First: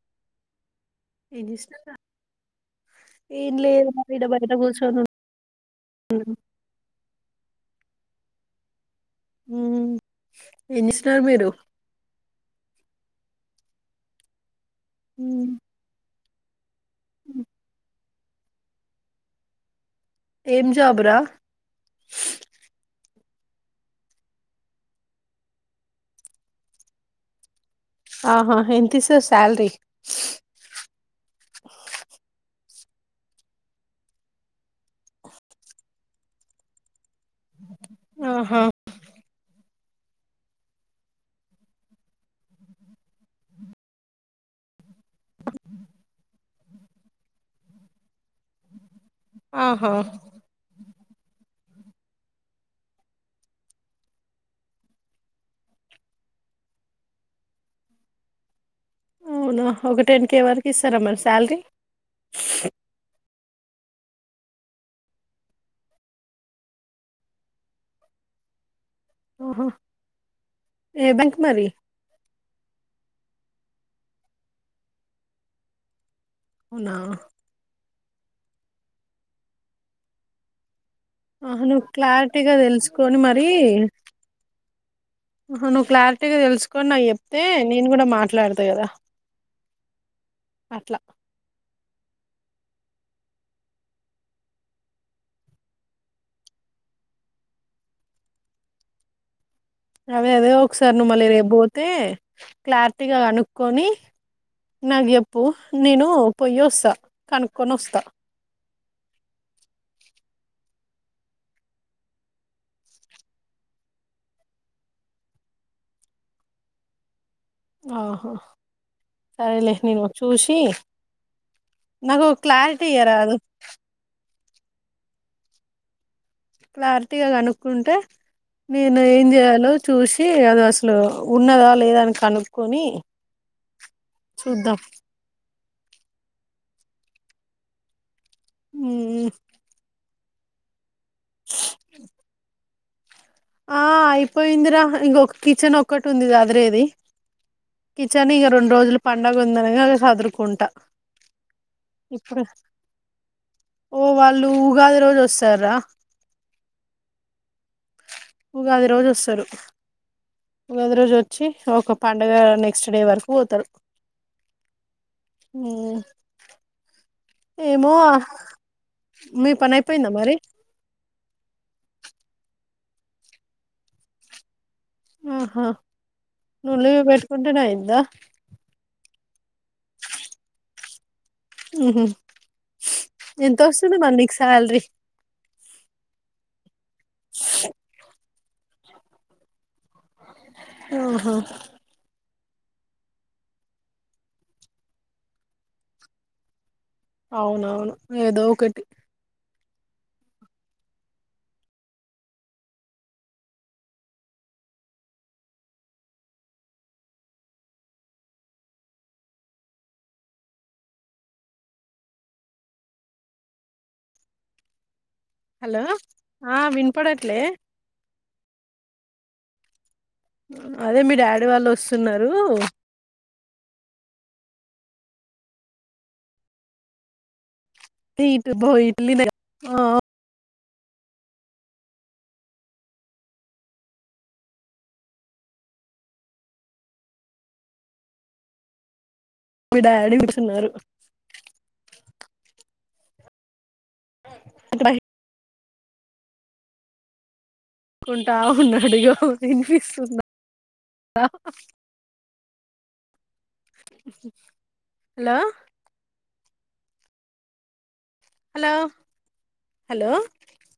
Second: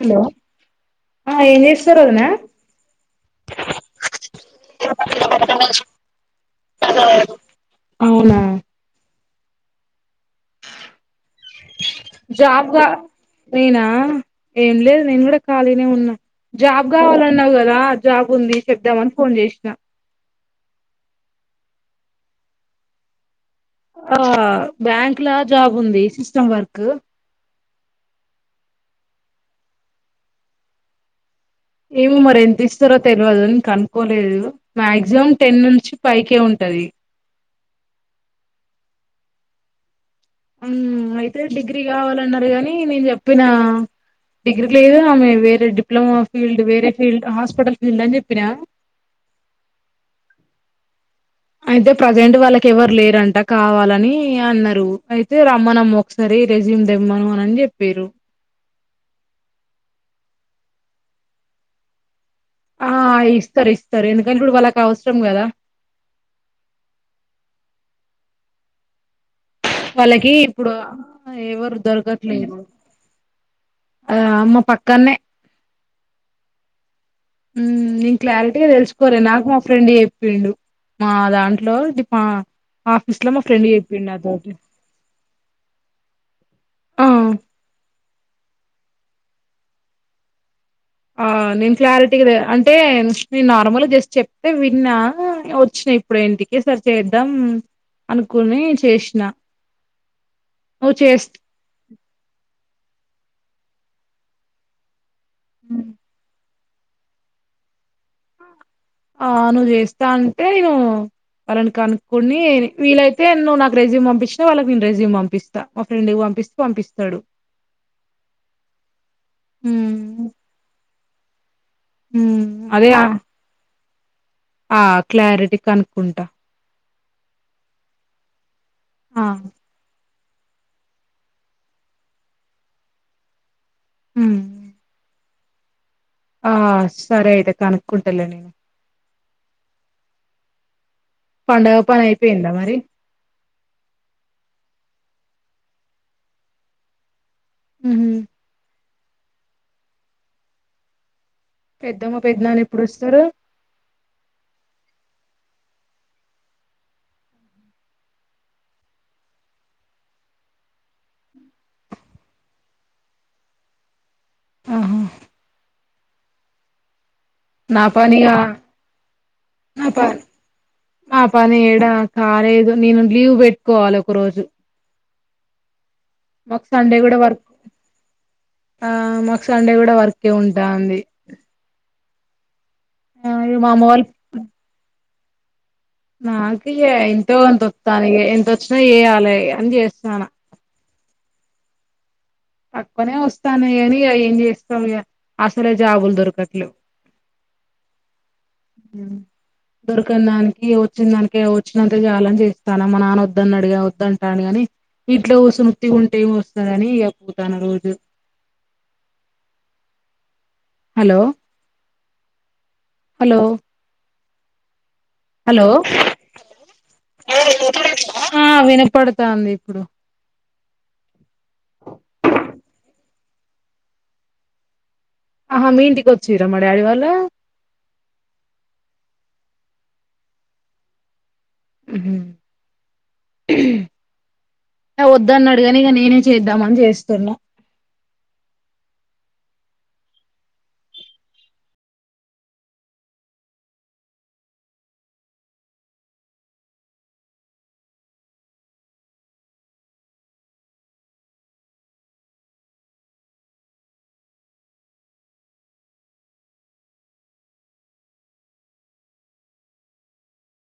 Hello ఆ ఏం చేస్తున్నారు ఏంచేస్తూరు వదిన ఏం లే మడ బయట కూర్చను హలో అవునా మ్మ్ ఏం చేస్తున్నారు మీరు జాబ్గా నేనా ఏం లేదు నేను కూడా ఉమ్, ఖాళీనే ఉన్నా జాబ్ కావాలన్నావు కదా జాబ్ ఉంది చెప్దామని ఫోన్ చేసిన ఏం జాబు రా ఆ బ్యాంక్లా జాబ్ ఉంది సిస్టమ్ వర్క్ ఆహా ఎంత ఇస్తారు శాలరీ సార తెలియదు నంక అనుకోలేదు మాక్సిమం టెన్ నుంచి పైకే ఉంటది ఆహా అయితే డిగ్రీ కావాలన్నారు కాని నేను చెప్పిన డిగ్రీ లేదు ఆమె వేరే డిప్లొమా ఫీల్డ్ వేరే ఫీల్డ్ హాస్పిటల్ ఫీల్డ్ అని చెప్పి ఆహా అయితే ప్రజెంట్ వాళ్ళకి ఎవరు లేరంట కావాలని అన్నారు అయితే రమ్మనమ్మ ఒకసారి రెజీమ్ దెమ్మను అ అని చెప్పారు అవునా ఒక టెన్ కేే వరకు ఇస్తారా మరి శాలరీ ఆ ఇస్తారు ఇస్తారు ఎందుకంటే ఇప్పుడు వాళ్ళకి అవసరం కదా ఆహా వాళ్ళకి ఇప్పుడు ఏ బ్యాంక్ మరి ఎవరు దొరకట్లేదు ఆ అమ్ మా పక్కన్న ఉవునా నేను క్లారిటీగా తెలుసుకోర నాకు మా ఫ్రెండ్ చెప్పిండు మా ఆ దాంట్లో నువ్వు డిపా క్లారిటీగా తెలుసుకొని ఆఫీస్ లో మా మరి ఫ్రెండ్ చెప్పిండు నాతోటి ఆ నువ్వు క్లారిటీగా తెలుసుకోని నా ఆ చెప్తే నేను కూడా మాట్లాడతా కదా అట్లా క్లారిటీ కదా అంటే నేను నార్మల్గా జస్ట్ చెప్తే విన్నా వచ్చినాయి ఇప్పుడు ఇంటికి సరి చేద్దాం అనుకుని చేసిన అదే అదే ఒకసారి నువ్వు నువ్ మళ్ళీ చేస్త రేపుపోతే క్లారిటీ గట్టిగా కనుక్కొని నాకు చెప్పు నేను పొయ వస్తా కనుక్కొని వస్తా ఆ నువ్వు చేస్తా అంటే నేను వాళ్ళని కనుకునిీలయితే నువ్వు నా రెజ్యూ పంపించినా వాళ్ళకి నేను రెజ్యూమ్ పంపిస్తా మా ఫ్రెడ్ం పంపిస్తూ పంపిస్తాడు ఆహా సరేలే నేను ఉమ్, చూసి నాకు ఉమ్, క్లారిటీ అదే ఇయ్య రాదు ఆ క్లారిటీ కనుక్కుంటా క్లారిటీగా కనుక్కుంటే నేను ఆ ఏం చేయాలో చూసి అది అసలు ఉన్నదా లేదా అని కనుక్కక్కొని ఉమ్, చుద్ద ఆ సర అయితే కనుక్కుంటలే నేను అ పండుగ పని అయిపోయిందా మరి ఆ అయిపోయిందిరా ఇంకొక కిచెన్ ఒక్కటి ఉంది దదిరేది ఉహు. కిచన్ ఇక రెండు రోజులు పడుగ ఉందనిగా చదురుకుంటా పెద్దమ్మ ఇప్పుడు పెద్దనాన్న ఎప్పుడు వస్తారు ఓ వాళ్ళు ఉగాద రోజు వస్తార ఉగాది రోజు వస్తారు ఉగాది రోజు వచ్చి ఒక పడుగ నెక్స్ట్ డే వరకు పోతాడు ఆహా ఈ నాపానీ మీ పని అయిపోయిందా నాపాని మరి నాపాని ఏడా కాలేదు నేను లీవ్ పెట్టుకోవాలి ఒక రోజు ఆహా మకు నువ్వు సండే లీవ్ కూడా వర్క్ పెట్టుకుంటేనే అయిందా ఆ మ సండే కూడా వర్క్ే ఉంటాంది ఆ ఇగ ఎంత మా అమ్మ వస్తుంది వాళ్ళు మరి నీకు శాలరీ నాకు ఎంతో అంత వస్తాని ఎంతొచ్చినా ఎయాలి ఇగ చేస్తున్నాను ఓహో పక్కనే వస్తాను అని ఏం చేస్తావు అసలే జాబులు దొరకట్లే అవునవును ఏదో ఒక దొరికన దానికి వచ్చిన దానికి వచ్చినంతే చాలని చేస్తాను మా నాన్న వద్దన్న అడిగా వద్దుంటాను గాని ఇంట్లో ఉత్తిగా కుసుంటే ఏమి వస్తుందనిప్పుతాను రోజు హలో హలో హలో ఆ వినపడట్లే వినపడతు స్తాంది అదే మీ డాడీ వాళ్ళు వసున్నారు ఆహా మీ ఇంటికి వచ్చిరా మ డాడీ వాళ్ళ ఈట్ పో ఇట్లీ నే ఉహు వద్ద అన్నాడుగాని ఇక నేనే చేద్దామని చేస్తున్నా మీ డాడీ కూచున్నారు అంటే బై కుంటా ఉన్నడి వినిపిస్తు దా హలో హలో హలో